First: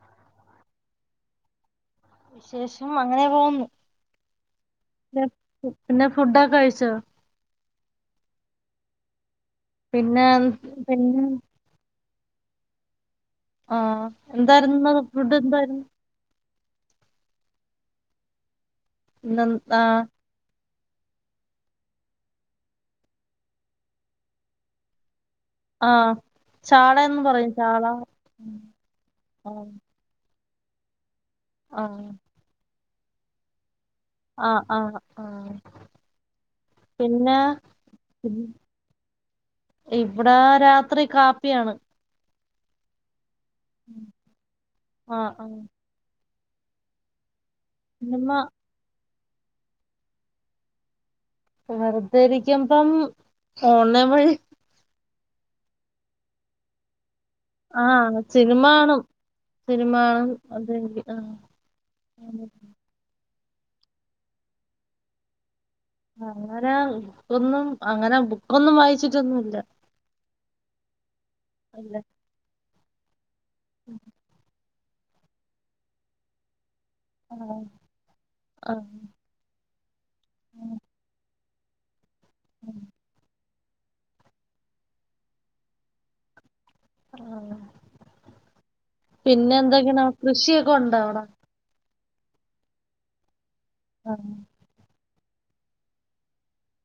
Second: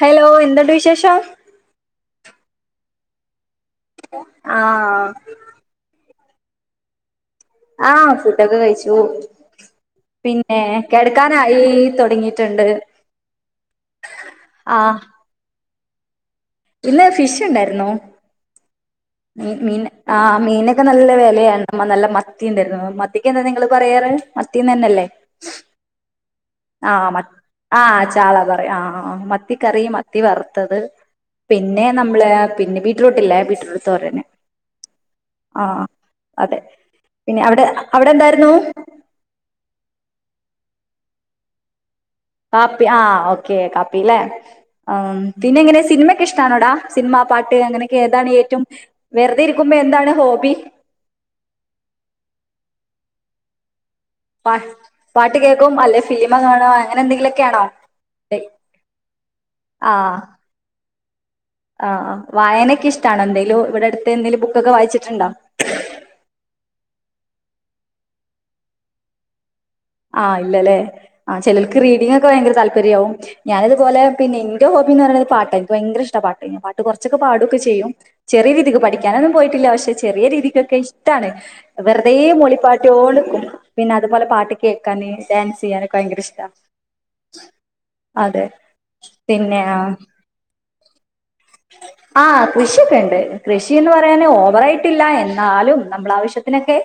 Hello എന്ണ്ട് വിശേഷം? വിശേഷം അങ്ങനെ പോകുന്നു ആ ഫൂണ്ട കഴിച്ചോ ആ ഫുട്ടൊക്കെ കഴിച്ചു പിന്നെ പിന്നെ കിടക്കാനായി തുടങ്ങി ട്ടണ്ട് ആ എന്തായിരുന്നു ഫുഡ് എന്തായിരുന്നു? ഇന്ന് ഫിഷ ഉണ്ടായിന്നു ഇന്ന് ആഹ് ആ മീന ക്കെ നല്ല വിലയാണ്മ്മ നല്ല മത്തി ഇണ്ടായിരുന്നു മത്തിക്ക് എന്താ നിങ്ങള് പറയാറ് മത്തിന്ന് തന്നെയല്ലേ ആ ആ മ ആ ചാള പറ ആ മത്തി ആഹ് കറി മത്തി വറ ത്തത് പിന്നെ നമ്മള് പിന്നെ ബീറ്ററൂട്ട്ല്ലേ ബീറ്ററൂ് ആ ആ ആ അതെ പിന്നെ അവിടെ അവിടെ എന്തായിരുന്നു? ഇവിടെ രാത്രി കാപ്പിയാണ്. കാപ്പി ആ ഓക്കേ കാപ്പി ല്ലെ ആ ആഹ് പിന്നെ ആഹ് എങ്ങനെ സിനിമക്കെ ഇഷ്ടണോടാ സിനിമ പാട്ട് അങ്ങനെയൊക്കെ സിനിമ താണ് ഏറ്റവും വെറുതെ ഇരിക്കുമ്പോ എന്താണ് ഹോബി വെറുതെരിക്കുമ്പം ഓണ- പ പാട്ട് കേൾക്കും അല്ലെ ഫിലിമ കാണ അങ്ങനെ എന്തെങ്കിലും ആ സിനിമ ണും ആ സിനിമാ അത ആ ആ വായനൊക്കെ ഇഷ്ടണോ എന്തേലും ഇവിടെ അടുത്ത് എന്തേങ്കലും ബുക്കൊക്കെ വായിച്ചിട്ടുണ്ടോ അങ്ങനെ ബുക്കൊന്നും അങ്ങനെ ബുക്കൊന്നും വായിച്ചിട്ടൊന്നുല്ല ആ ഇല്ലല്ലേ ആ ചിലർക്ക് അല്ല റീഡിംഗ ഒക്കെ ഭയങ്കര താല്പര്യമാവും ഞാന ഇതുപോലെ പിന്നെ ഹോബിന്ന് പറയ പാട്ട എനി ഭയങ്ക ഇഷ്ട പാട്ട കുറച്ചൊക്കെ ആഹ് പാടൊക്കെ ചെയ്യും ചെറിയ രീതിക്ക് ആഹ് പഠിക്കാനൊന്നും പോയിട്ടില്ല പക്ഷെ ചെറിയ രീതിക്കൊക്കെ ഇഷ്ടണ് വെറുതെ മൂളി പാട്ടിയോടുക്കും പിന്നെ അതുപോലെ പാട്ട് കേൾക്കാന് ഡാൻസ് ചെയ്യാനൊക്കെ ഭയങ്കര ഇഷ്ടമാണ് ആ പിന്നെ എന്തൊക്കെയാണ് കൃഷിയൊക്കെഉണ്ടോ അവിടെ ആ കൃഷിയൊക്കെണ്ട് കൃഷിന്ന് പറയാന് ആഹ് ഓവറായിട്ടില്ല ന്നാലും നമ്മള ആവശ്യത്തിനൊക്കെ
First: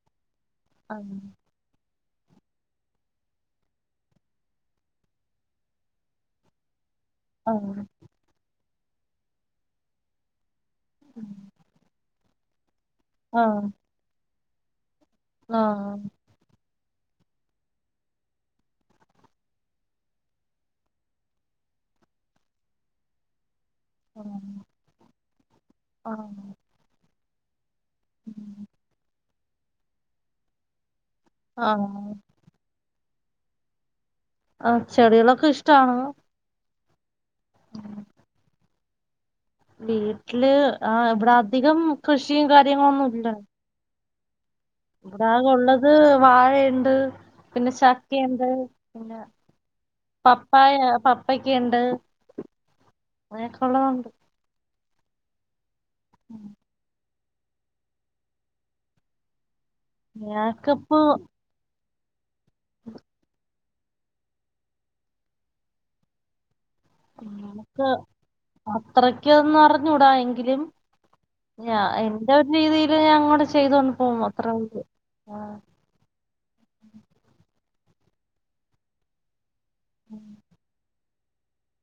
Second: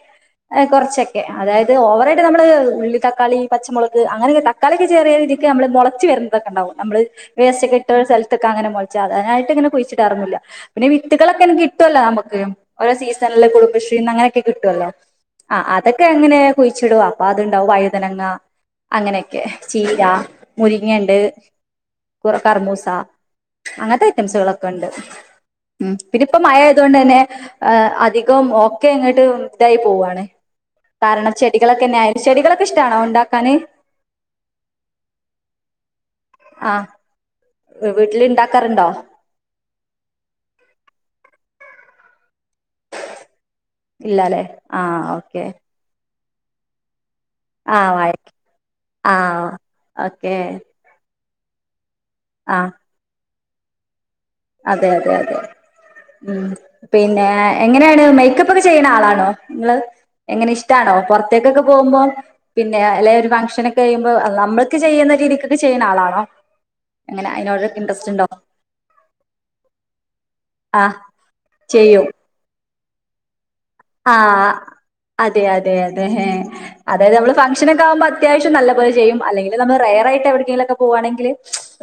ആ കുറച്ചൊക്കെ അതായത് ഓവറായി നമ്മള് ഉള്ളിതക്കാളി പച്ചമുളക് അങ്ങനൊക്കെ തക്കാളിക്കെ ചെറിയ രീതിക്ക് നമ്മള് മുളച്ച് വരുന്നതൊക്കെണ്ടാവും നമ്മള് ആഹ് വേസ്റ്റൊക്ക്ട്ട സ്ഥലത്തൊക്കങ്ങനെ മുളിച്ച് അതിനായിട്ട്ങ്ങനെ കുഴിച്ച്ടാറൊന്നുമില്ല പിന്നെ വിത്തുകളൊക്കെ കിട്ടുമല്ലോ നമുക്ക് ഓരോ സീസണില് ആഹ് കുടുംബശ്രീന്നങ്ങനെയൊക്കെ കിട്ടുവല്ലോ ആ അതൊക്കെ ആഹ് എങ്ങനെ കുഴിച്ചിടും അപ്പൊ അതുണ്ടാവും വയുതനങ്ങ അങ്ങനെയെക്കെ ചീരാ മുരിങ്ങണ്ട് കൊറെ കർമൂസ അങ്ങനത്തെ ആഹ് ഐറ്റംസ്കളൊക്കെണ്ട് മം ആഹ് പിന്നിപ്പൊ ആഹ് മഴയായത് കൊണ്ട്തന്നെ അധികം ഓക്കെ ഇങ്ങട്ട് ഇതായി പോവാണേ കാരണം ചെടികളൊക്കെന്നെയാ ആഹ് ചെടികളൊക്കിഷ്ടാണോ ഉണ്ടാക്കാന് ആ ചെടികളൊക്കെ ഇഷ്ടാണ് ആ വീട്ടില്ണ്ടാക്കാറുണ്ടോ വീട്ടില് ആഹ് ഇവിടെ അധികം കൃഷിയും കാര്യങ്ങളൊന്നുംല്ല ഇല്ലാലെ ഇവിടാകുള്ളത് വാഴണ്ട് പിന്നെ ആഹ് വാഴ ചക്കയുണ്ട് പിന്നെ ആഹ് പപ്പായ പപ്പക്കയുണ്ട് ആ അങ്ങനക്കുള്ളതുണ്ട് അതെ അതെ അതെ മം പിന്നെ എങ്ങനെയാണ് മേക്കപ്പൊക്കെ ചെയ്യണ ആളാണോ നിങ്ങള് എങ്ങനെ ഇഷ്ടാണോ ഞാക്കിപ്പോ പൊറത്തേക്കൊക്കെ പോകുമ്പോ പിന്നെ അല്ലെ ഒരു ഫംഗ്ഷനൊക്കെയ്യുമ്പോ നമ്മൾക്ക് ചെയ്യുന്ന രീതിക്കൊക്കെ ചെയ്യുന്ന ആളാണോ അങ്ങനെ അയിനോടൊക്കെ ഇന്റെറസ്റ്റുണ്ടോ എനിക്കിതൊന്നറിഞ്ഞൂടാ എങ്കിലും എന്റെ ഒരു രീതിയില് ഞ ആ അതെ അതെ അതെ അതായത് നമ്മള് ഫങ്ങ് ഷനൊക്കാകുമ്പോ അത്യാവശ്യം നല്ല പോലെ ചെയ്യും അല്ലെങ്കില് നമ്മ റയറായിട്ടെവിടെക്കെങ്കിലൊക്കെ പോവാണെങ്കിൽ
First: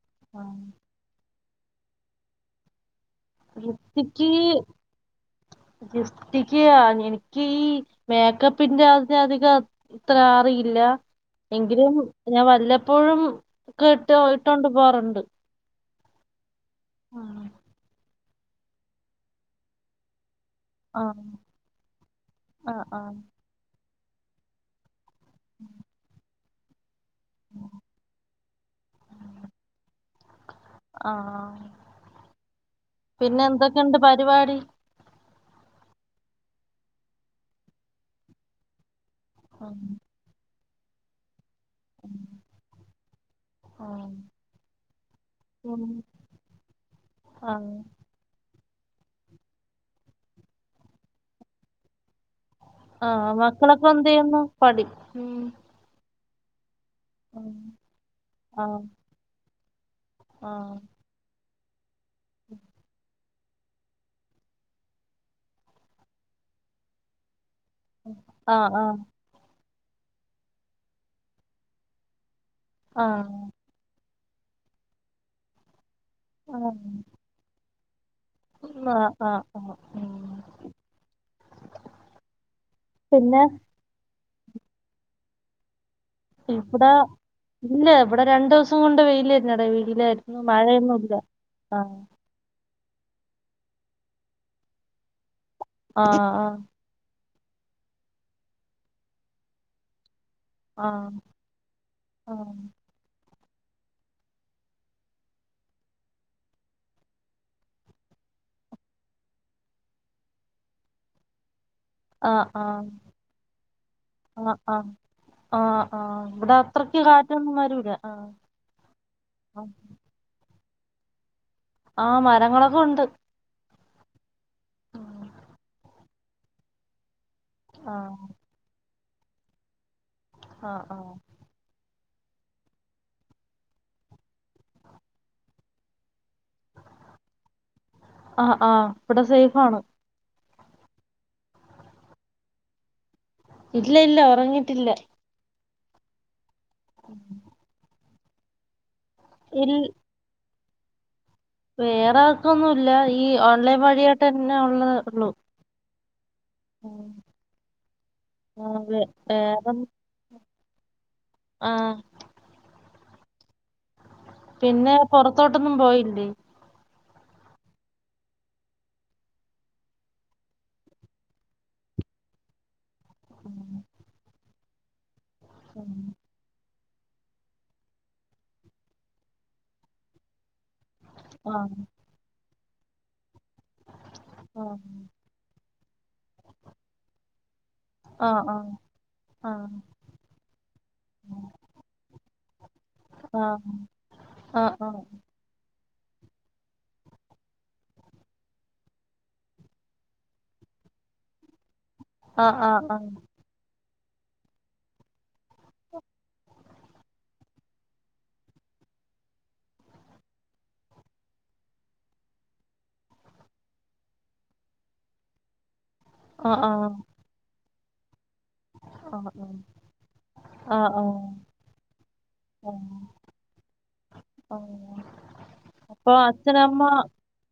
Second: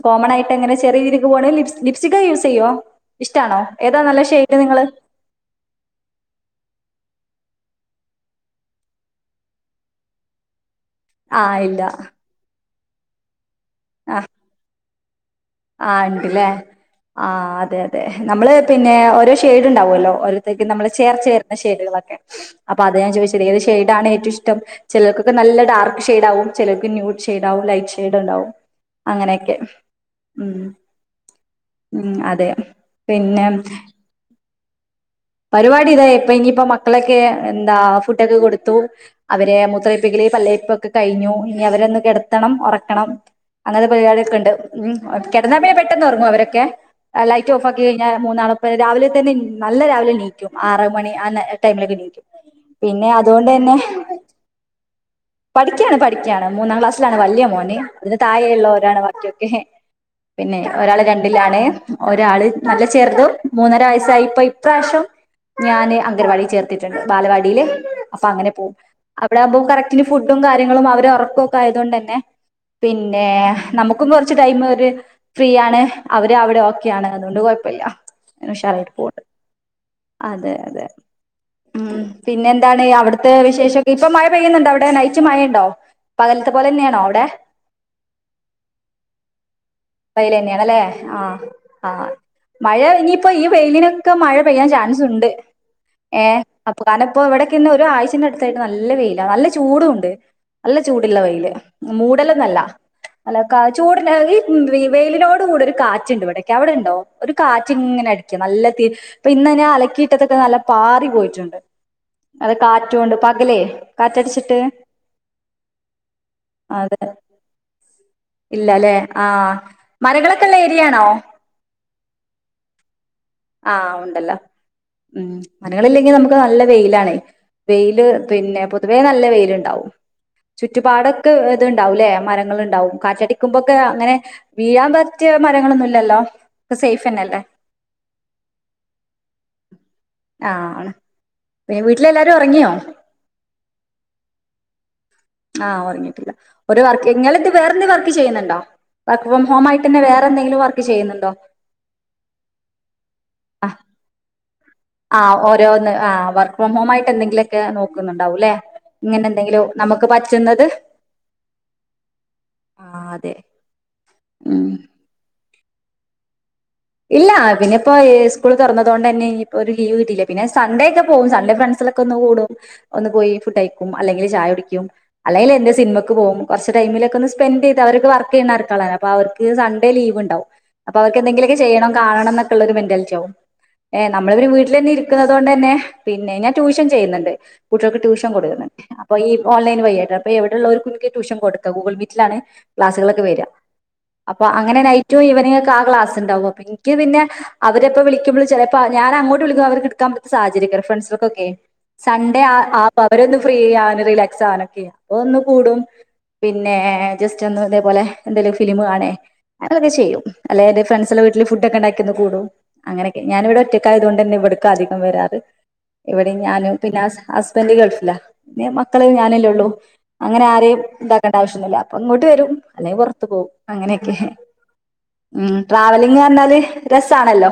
കോമൺ ആ. ആയിട്ടങ്ങനെ ചെറിയ രീതിക്ക് പോവാണെൽ ലിപ്സ്റ്റിക്കൊക്കെ യൂസ് ചെയ്യുമോ ലിഫ്റ്റിക്ക് ലിഫ്റ്റിക്ക് എനിക്ക് എനിക്കീ മേക്കപ്പിന്റെ അതി അധികം അത്രറിയില്ല ആഹ് ഇല്ല എങ്കിലും ഞാൻ വല്ലപ്പോഴും ഒക്ക്ട്ട് ഇട്ടൊണ്ട് പോകാറുണ്ട് ആ ഉണ്ട്ല്ലേ ആ അതെ അതെ നമ്മള് പിന്നെ ഓരോ ഷെയ്ഡ്ണ്ടാവുമല്ലോ ഒരോ ത്തര്ക്കും [unintelligible] നമ്മള് ആഹ് ചേർച്ച വരുന്ന ഷേഡുകളൊക്കെ അപ്പൊ അതാ ഞാൻ ആഹ് ചോദിച്ചേ ഏത് ഷേഡാണ് ഏറ്റവും ഇഷ്ടം ചിലർക്കൊക്ക നല്ല ഡാർക്ക് ഷെഡാവും ചിലർക്ക് ന്യൂഡ് ഷെഡാകും ലൈറ്റ് ഷെഡ്ണ്ടാവും അങ്ങനെയൊക്കെ ഉം ആ ഉം അതെ പിന്നെ പിന്നെന്തൊക്കെയണ്ട് പരിപാടി പരിപാടി ഇതാ ഇപ്പ ഇനിയിപ്പോ മക്കളെയൊക്കെ എന്താ ഫുഡൊക്കെ കൊടുത്തു അവരെ മൂത്രൊയിപ്പിക്കല് പല്ലയിപ്പൊക്കെ കയിഞ്ഞു ഇനി അവരൊന്ന് കെടത്തണം ഒറക്കണം അങ്ങനത്തെ ആഹ് പരിപാടിയൊക്ക്ണ്ട് മം കിടന്നാപിന്നെ പെട്ടെന്നൊറങ്ങും അവരൊക്കെ ലൈറ്റ് ആഹ് ഓഫാക്കിക്കഴിഞ്ഞാൽ മൂന്നാളും പിന്നെ രാവിലെ തന്നെ നല്ല രാവിലെണീക്കും ആറ്മണി ആ ടൈമിലൊക്കെണീക്കും പിന്നെ ആഹ് അതുകൊണ്ടെന്നെ മക്കളൊക്കെ എന്ത് ചെയ്യുന്നു പഠി ഉം പഠിക്കയാണ് പഠി ക്കാണ് മൂന്നാംക്ലാസ്സിലാണ് വല്യ ഉം. മോന് അതിന് ആ തായെയുള്ളോരാണ് ബാക്കിയൊക്കെ ആ പിന്നെ ഒരാള് രണ്ടിലാണ് ഒരാള് നല്ല ചെർതും മൂന്നര വയസ്സായി ഇപ്പൊ ഇപ്രാവശ്യം ഞാന് അംഗൻവാടിയിൽ ചേർത്തിട്ടുണ്ട് ബാലവാടിയിൽ അപ്പൊ അങ്ങനെ ആ പോവും ആ അവിടാകുമ്പോ കറക്റ്റ് ഫുഡും കാര്യങ്ങളും അവരൊറക്കൊക്കെ ആയതുകൊണ്ടന്നെ ആ ആ പിന്നെ നമു ക്കും കുറച്ച് ടൈം അവര് ഫ്രീയാണ് അവര് അവിടെ ഓക്കെയാണ് അതുകൊണ്ട് കുഴപ്പല്ല ആ ആ. ആ ഉം അതെ അതെ ഉം പിന്നെന്താണ് അവിടുത്തെ പിന്നെ വിശേഷൊക്കെ ഇപ്പൊ മഴ പെയ്യുന്നുണ്ടോ അവിടെ നൈറ്റ് മഴ ഉണ്ടോ അ പകലത്തെ പോലെ ഇവിടെ തന്നെയാണോ അവിടെ ഇല്ല ഇവിടെ രണ്ടു ദിവസം കൊണ്ട് വെയിലായിരുന്നു വെയില് വെയിലായിരുന്നു തന്നെയാണല്ലേ മഴയൊന്നും ഇല്ല ആഹ് ആ ആഹ് മഴ ഇനിയിപ്പോ ഈ വെയിലിനൊക്കെ മഴ പെയ്യാൻ ചാൻസ് ഉണ്ട് ആ ഏ ആ അപ്പൊ കാരണം അപ്പൊ ഇവിടക്കന്നെ ഒരു ആഴ്ചന്റെ അടുത്തായിട്ട് നല്ല വെയില നല്ല ചൂടും ഉണ്ട് നല്ല ആ ചൂടുള്ള വെയില് ആ മൂടല്ലന്നല്ല അല്ല കാ ചൂട ഈ വെയിലിനോട് കൂടെ ഒരു കാറ്റുണ്ട് ഇവിടക്കെ അവിടെണ്ടോ ഒരു കാറ്റ് ഇങ്ങനെ അടി നല്ല അപ്പൊ ഇന്ന് ഞാൻ അലക്കിയിട്ടത്തൊക്കെ നല്ല പാറി പോയിട്ടുണ്ട് ആ അത് ആ കാറ്റൊണ്ട് പകലേ കാറ്റടച്ചിട്ട് ആ ആ ആ ആ ഇവിടെ അത്രയ്ക്ക് കാറ്റൊന്നും വരൂല ആ ഇല്ല അല്ലെ ആ മരങ്ങൾ ഒക്കെയുള്ള ഏരിയാണോ ആ മരങ്ങളൊക്കെ ഉണ്ട് ആ ഉണ്ടല്ല ഉം മരങ്ങളില്ലെങ്കിൽ നമുക്ക് നല്ല വെയിലാണേ ആ വെയില് പിന്നെ പൊതുവേ നല്ല വെയിലുണ്ടാവും ആ ആ ചുറ്റുപാടൊക്കെ ഇത്ണ്ടാവുംല്ലേ മരങ്ങൾ ഉണ്ടാവും കാറ്റടിക്കുമ്പോക്കെ അങ്ങനെ വീഴാൻ പറ്റിയ മരങ്ങളൊന്നും ഇല്ലല്ലോ സേഫ്ന്നെല്ലേ ആഹ്ആഹ് ഇവിടെ സേഫ് ആണ് ആണ് പിന്നെ വീട്ടില എല്ലാരും ഇറങ്ങിയോ ഇല്ല ഇല്ല ഉറങ്ങിട്ടില്ല ആഹ് ഉറങ്ങിട്ടില്ല ഒരു വർക്ക് നിങ്ങളിത് വേറെന്ത് വർക്ക് ചെയ്യുന്നുണ്ടോ വർക്ക് ഫ്രം ഇൽ ഹോമായിട്ട് വേറെന്തെങ്കിലും വർക്ക് ചെയ്യുന്നുണ്ടോ വേറെ വർക്കൊന്നുമില്ല ഈ ഓൺലൈൻ വഴിയായിട്ട തന്നെ ഉള്ള തേ ഉള്ളു ആ വർക്ക് ഫ്രം ഹോം ആയിട്ട് എന്തെങ്കിലുമൊക്കെ നോക്കുന്നുണ്ടാവും അല്ലേ ആ വേ ഇങ്ങനെ എന്തെങ്കിലും വേറെം നമുക്ക് പറ്റുന്നത് ആ ആ അതെ ഉം പിന്നെ പുറത്തോട്ടൊന്നും പോയില്ലേ ഇല്ല പിന്നെ ഇപ്പോ സ്കൂൾ തുറന്നതുകൊണ്ട് തന്നെ ഇപ്പൊ ഒരു ലീവ് കിട്ടിയില്ല പിന്നെ സൺഡേ ഒക്കെ പോവും സൺഡേ ഫ്രണ്ട് ഒന് പോയി ഫുഡ് ഉം. കഴിക്ക അല്ലെങ്കിൽ ചായ കുടിക്കും അല്ലെങ്കിൽ സിനിമക്ക് പോകും കുറ ടൈമിലൊക്കെ ഒന്ന് സ്പെൻറ് ചെയ്ത് അവർക്ക് വർക്ക് ചെയുന്ന ആൾക്കാരല്ലേ അവക്ക് സൺഡേ ലീവ് ഉണ്ടാവും അപ്പോ അവർക്കെങ്കിലും ആ ചെയ്യണം കാണണം എന്നൊക്കെയുള്ള ഒരു മെന്റാലിറ്റി ആവും ഏ നമ്മള ഇവര് ആ വീട്ടിൽ തന്നെ ഇരിക്കുന്നത് കൊണ്ട് തന്നെ പിന്നെ ഞാൻ ട്യൂഷൻ ചെയ്യണ്ട് കുട്ടികൾക്ക് ആ ട്യൂഷൻ ആ കൊടുന്നുണ്ട് അപ്പൊ ഈ ആ ഓൺലൈൻ ആ വഴിയായിട്ട് അപ്പൊ എവിടെയുള്ള ഒരു കു ട്യൂഷൻ കൊടുത്ത ഗൂഗിൾ മീലാണ് ക്ലാസുകളൊക്കെ വരിക അപ്പൊ ആ ആ അങ്ങനെ നൈറ്റും ഈവനിങ്ങുംഒക്കെ ആ ക്ലാസ് ഉണ്ടാവും എനിക്ക് പിന്നെ അവരെപ്പൊ വിളിക്കുമ്പോൾ ചിലപ്പോ ഞാൻ അങ്ങോട്ട് വിളിക്കും അവർക്ക് എടുക്കാൻ സാഹചര്യം ഫ്രണ്ട്സർക്കൊക്കെ സൺഡേ ആ ആ ആ അവരൊന്ന് ഫ്രീ ചെയൻ റിലാക്സ് ആണ് ചെയ്യ അപ്പൊ ഒന്ന് കൂടും പിന്നെ ജസ്റ്റ് ഒന്നും ഇതേപോലെ എന്തെലിലും ഫിലിം കാണും അങ്ങനെയൊക്കെ ചെയ്യും അല്ലെ എന്റെ ഫ്രണ്ട്സിന്റെവീട്ട ഫുഡൊക്കെ ഉണ്ടാക്കിയന്ന് കൂടും അങ്ങനെയൊക്കെ ഞാനവിടെ ഒറ്റക്കായതു കൊണ്ട് തന്നെ ഇവിടക്ക അധികം വരാറ് എവിടെ ആ ആ ഞാനും പിന്നെ ഹസ്ബന്റ് ഗൾഫില പിന്ന മക്കളെ ആ ഞാനല്ലേ ഉള്ളൂ അങ്ങനെ ആ ആ ആരെയും ആ ഇതാക്കേണ്ട ആവശ്യമില്ല ഒന്നി അപ്പൊ ഇങ്ങോട്ട് വരും അല്ലെങ്കിൽ പുറത്ത് പോകും അങ്ങനെയൊക്കെ ഉ അപ്പൊ ട്രാവലിങ് പറഞ്ഞാല് അച്ഛനമ്മ രസാണല്ലോ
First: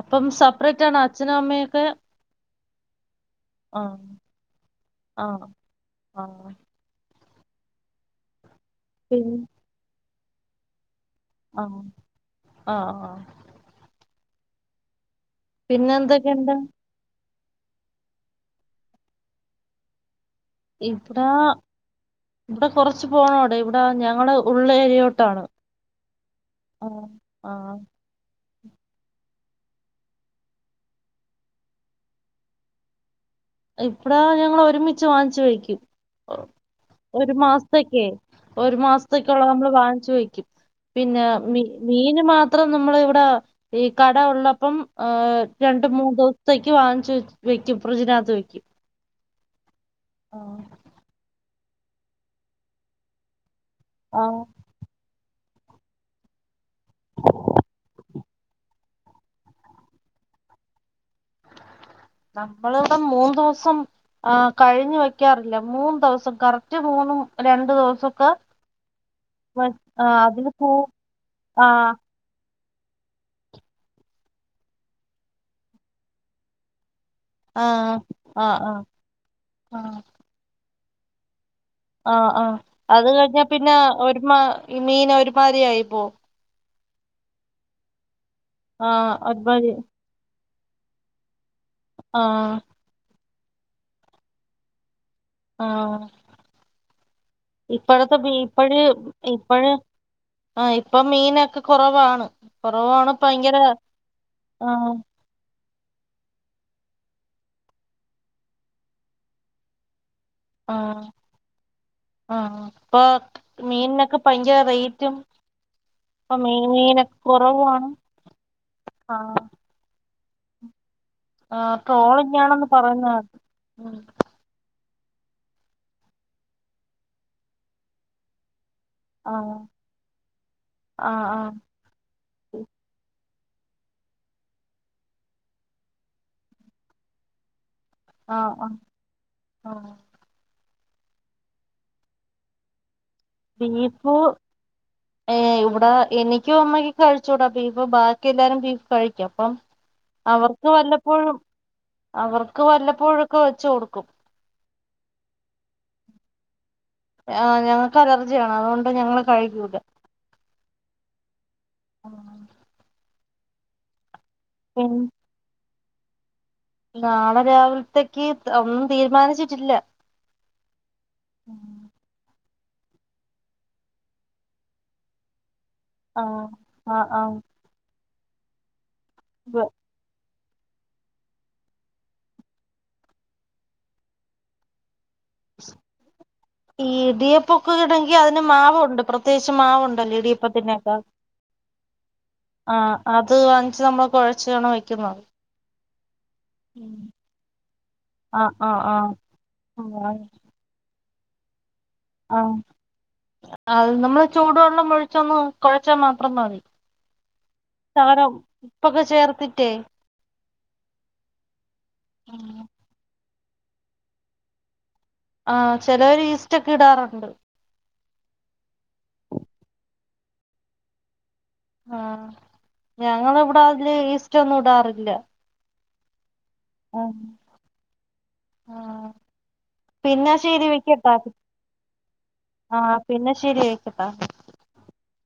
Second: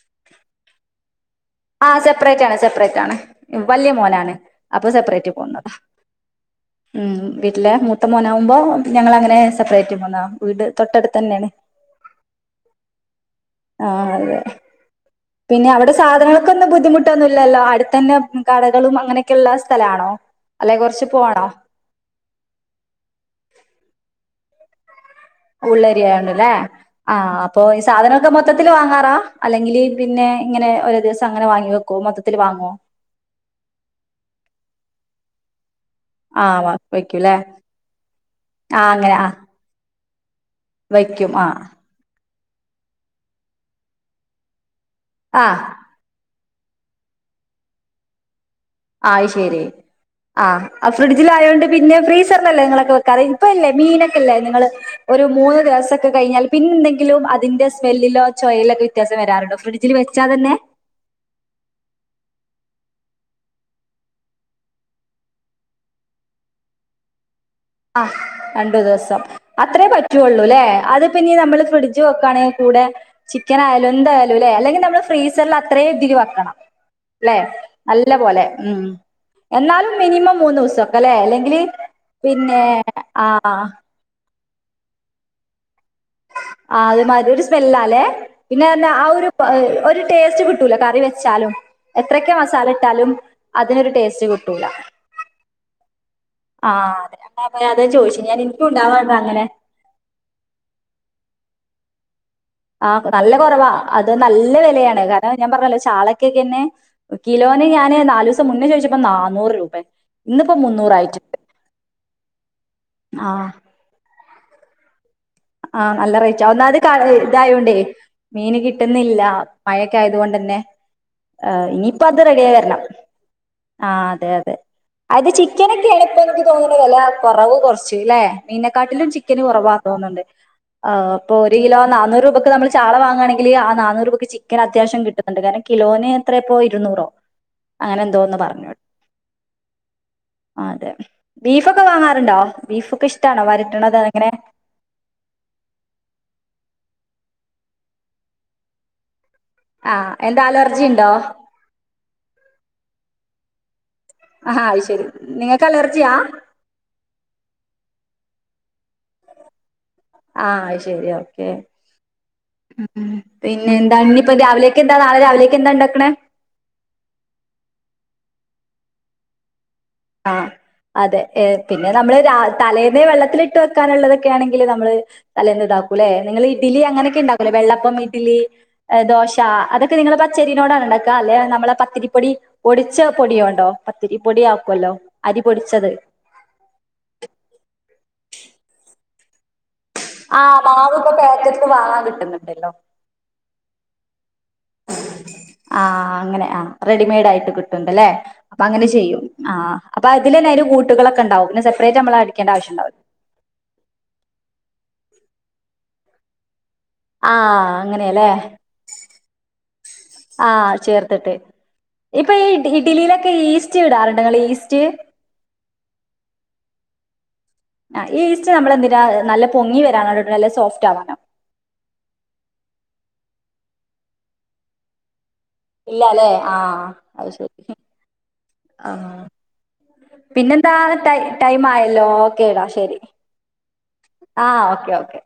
അപ്പം സെപ്പറേറ്റ് ആണ് ആ സെപ്പറേറ്റ് ആണ് സെപ്പറേറ്റ് ആണ് ആ വലിയ മോനോണ് അപ്പൊ ആ സെപ്പറേറ്റ് പോകുന്നു ആ ഉം വീട്ടിലെ മൂത്ത മോനാ കുമ്പോ പിൻ ഞങ്ങളങ്ങനെ സെപ്പറേറ്റ് പോന്ന വീട് തൊട്ടടുത്ത് തന്നെയാണ് ആ ആ ആ ആ അതെ പിന്നെവിടെ പിന്നെ സാ ധനങ്ങൾക്ക് എന്തൊക്കെയുണ്ട് ഒന്നും ബുദ്ധിമുട്ടൊന്നും ഇല്ലല്ലോ അടുത്ത തന്നെ കടകളും അങ്ങനെയൊക്കെ ഉള്ള സ്ഥലാണോ അല്ലെ കുറച്ച് ഇവിടാ പോണോ ഇവിടെ കൊറച്ച് പോണോടെ ഇവിടെ ഞങ്ങള് ഉള്ള ഏരിയോട്ട് ഉള്ളേരിയ ആയോണ്ട് അല്ലേ ആഹ് ആ അപ്പൊ ഈ സാധനമൊക്കെ മൊത്തത്തിൽ വാങ്ങാറാ അല്ലെങ്കില് പിന്നെ ഇങ്ങനെ ഓരോ ദിവസം അങ്ങനെ വാങ്ങി വെക്കോ മൊത്തത്തിൽ വാങ്ങോ ഇപ്പടാ ഞങ്ങൾ ഒരുമിച്ച് വാങ്ങിച്ചു വയ്ക്കും ആ മ ഒരു മാസ്ത്തേക്കെ ഒരു അങ്ങനെ ആ മാസ്ത്തേക്കൊള്ള നമ്മള് വാങ്ങ്ച്ചു വയ്ക്കും പിന്നെ വയ്ക്കും ആ മീ മീന് മാ ത്രം നമ്മള് ഇവിടെ ഈ കട ഒള്ളപ്പം ആഹ് രണ്ട് മൂന്ന്ദോ സത്തേയ്ക്ക് വാങ്ങ്ച്ച്വെ വെയ്ക്കും ഫ്രിജിനാത്ത് വെയ്ക്കും ആയ് ശരി ആ ഫ്രിഡ്ജിലായൊണ്ട് പിന്നെ ഫ്രീസറിലല്ലേ ഇങ്ങളൊക്കെ വെക്കാറ് ഇപ്പഇല്ലേ ആ മീനൊക്കെല്ലേ നിങ്ങള് ഒരു മൂന്ന് ദെവസൊക്കെ കഴിഞ്ഞാൽ പിന്നെന്തെങ്കിലും അതിന്റെ സ്മെല്ലിലോ ചോയയിലൊക്കെ വ്യത്യാസം വരാറുണ്ട് ഫ്രഡ്ജിൽ വെ ഉച്ചാതന്നെ നമ്മളിടെ മൂന്ന് ദോസം ആ കഴിഞ്ഞു വെക്കാറില്ല മൂന്ന് ദെസം കറക്റ്റ് മൂന്നും രണ്ട് ആ ദിവസൊക്കെ രണ്ടു ദിവസം വെ- അത്രേ ആ അതിന് പറ്റുവുള്ളൂല്ലേ കൂ അത് പിന്നെ നമ്മള് ആ ഫ്രിഡ്ജ് വെക്കാണെ കൂടെ ചിക്കൻ ആയാലും എന്തായാലുംല്ലേ അല്ലെങ്കിന്താ മ്മള് ഫ്രീസർല് അത്രേം ഇതില് വെക്കണം ല്ലേ ആഹ് നല്ല പോലെ ആഹ് ഉം എന്നാലും ആഹ് മിനിമം മൂന്നോസം അല്ലേ അല്ലെങ്കില് ആഹ് ആഹ് പിന്നെ അത് ആഹ് കഴിഞ്ഞാപ്പിന്നെ ഒരുമാ മീന് ഒരുമാരി ആയിപ്പോ ആ ഒരുമാരി ഒരു സ്മെല്ലാല്ലേ പിന്നെ ന്താ ആ ആഹ് ഒരു പ് ഒരുമാതിരി ഒരു ടേസ്റ്റ് കി ട്ടൂല കറി വെച്ചാലും എത്രൊക്കെ ആഹ് മസാല ഇട്ടാലും അതിനൊരു ടേസ്റ്റ് കിട്ടൂല അ ആ അതെ അപ്പ അതാ ഇപ്പോഴത്തെ ചോദിച്ചേ ഞാൻ എനിക്കും ബീഇപ്പഴ് ഉണ്ടാവാറുണ്ട് അങ്ങനെ ഇപ്പഴ് ആഹ് ഇപ്പൊ മീനൊക്കെ കൊറവാണ് ആഹ് കൊറവാണ് നല്ല ഭയങ്കര കൊറവാ അത് നല്ല ആഹ് വെലയാണ് കാർണം ഞാൻ പറഞ്ഞല്ലോ ചാളക്കെക്കെന്നെ കിലോന് ഞാന് നാലൂസം മുന്നേ ചോയ്ച്ചപ്പോ നാന്നൂറ് രൂപേ ഇന്നിപ്പോ ആഹ് മുന്നൂറായിട്ടിണ്ട് ആഹ് ഇപ്പൊ മീൻനൊക്കെ ഭയങ്കര റേറ്റും ആഹ് നല്ല ഇപ്പൊ റേറ്റാ മീ ഒന്നാതേ ക മീനൊക്കെ ഇതായോണ്ടേ കൊറവാണ് മീന് കിട്ടുന്നില്ല ആഹ് മഴേക്കെയാ അതുകൊണ്ട്ന്നെ ആഹ് ഇനിയിപ്പ അത് റെഡി ആയി ട്രോളിംങ്ങാണെന്ന് വരണം പറയുന്ന കേട്ട് ആ ഉം അതെ അതെ അത് ചിക്കനൊക്കെയാണിപ്പൊ എനിക്ക് തോന്നണ് വെല കൊറവ് കൊറച്ചൂല്ലെ മീനെ ക്കാട്ടിലും ചിക്കന് ആഹ് കൊറവാന്തോന്ന്ണ്ട് ആഹ് അപ്പൊ ആഹ് ഒരു കിലോ നാന്നൂറ് രൂപക്ക് നമ്മള് ചാള വങ്ങ ണെങ്കില് ആ ന്നാന്നൂറ് രൂപക്ക് ചിക്കന് അത്യാവശ്യം കിട്ടുന്നുണ്ട്. കാരണം, കിലോന് എത്രാപ്പോ ഇരുന്നൂറോ അങ്ങനെ എന്തോന്ന് ആഹ് ആഹ് പറഞ്ഞുട് ആഹ് അതെ ബീഫൊക്കെ വാങ്ങാറുണ്ടോ ബീഫൊക്കെ ഇഷ്ടാണോ വരട്ടണത് അതങ്ങനെ ഇവിടാ എനിക്കും അമ്മയ്ക്കും കഴിച്ചൂടാ ബീഫ് ബാക്കി എല്ലാരും ബീഫ് കഴിക്കും അപ്പം ആ എന്താ അവർക്ക് അലർജി ഉണ്ടോ വല്ലപ്പോഴും, അവർക്ക് വല്ലപ്പോഴുഒക്കെ വെച്ച് കൊടുക്കും ആഹ് അയ് ശെരി നിങ്ങക്കലർജിയാ ആഹ് ഞങ്ങക്ക് അലർജിയാണ് അതുകൊണ്ട് ഞങ്ങള് കഴിക്കൂല ആഹ് ശരി ഓക്കെ ഊം പിന്നെ എന്താല് ഇപ്പം രാവിലേക്ക് പിൻ എന്താ നാളെ രാവിലേക്ക് എന്താ ഇണ്ടാക്കണേ നാളെ രാവിൽത്തേക്ക് ഒന്നും തീരുമാനിച്ചിട്ടില്ല ആഹ് അതെ എം പിന്നെ നമ്മള് രാ തലേന്നേ വെള്ളത്തിലിട്ട് വെക്കാനുള്ളതൊക്കൊണെങ്കില് നമ്മള് തലേ ഉണ്ടാക്കൂലെ നിങ്ങള് ആഹ് ഇഡ്ഡലി ആഹ് അങ്ങനൊക്കെ ആഹ് ഇണ്ടാക്കുല്ലേ വെള്ളപ്പം, ഇഡ്ഡലി, ദോശ അതൊക്കെ നിങ്ങളെ പ ച്ചെരീനോടാണ് ഇണ്ടാക്കാ അല്ലെ നമ്മളെ പത്തിരിപ്പൊടി പൊടിച്ച പൊടിയോണ്ടോ പത്തിരിപ്പൊടി ആക്കുവല്ലോ അരി പൊടിച്ചത്. ഈടിയപ്പൊക്കെഈടെങ്കി അതിന് മാവുണ്ട് പ്രത്യേകിച്ച് മാവുണ്ട് ആഹ് മാവ് ഇപ്പ പാക്കറ്റ്ന്ന് വാ ആഹ് അത് വാങ്ങ്ച്ച് നമ്മ്ള് കുഴച്ചാണ് വെക്കുന്നത് അ ആ അങ്ങനെ ആ റെഡിമെയ്ഡായിട്ട് കിട്ട്ണ്ട് അല്ലേ ആഹ് അപ്പൊ ആഹ് അങ്ങനെ ചെയ്യും ആഹ് അപ്പൊ അതിലെന്നായ്ല് കൂ ട്ടുകളൊക്കെണ്ടാവും പിന്നെ ചെൽ ആ അത് നമ്മള് ചൂട് വെള്ള മൊഴിച്ചൊന്ന് കുഴച്ചാൽ മാത്രം മതി. ആ അങ്ങനെയല്ലേ? ശകലം ഉപ്പൊക്കെ ചേർത്തിട്ടേ ആ ചേർത്തിട്ട് ഇപ്പൊ ഈ ഇഡലിയി ക്കെ ഈസ്റ്റ് ഇടാറുണ്ടോ? നിങ്ങൾ ഈസ്റ്റ്? ആ ചിലര് ഈസ്റ്റ് ഒക്കെ ഇടാറുണ്ട്. ആ ഈസ്റ്റ് നമ്മളെന്തിന നല്ല പൊങ്ങി വരാനോ? നല്ല സോഫ്റ്റ് ആവാനോ? ആ ഞങ്ങളിവിടെ അതില് ഈസ്റ്റൊന്നും ഇടാറില്ല. ഇല്ല അല്ലെ ആ അത് ശരി. ആ പിന്നെ ശരി പിന്നെന്താ വെക്കട്ടാ ടൈം ആയല്ലോ. ഓ. കെ ടാ ആ ശരി പിന്നെ ശരി വെക്കട്ടാ ആ ഓക്കെ ഓക്കെ.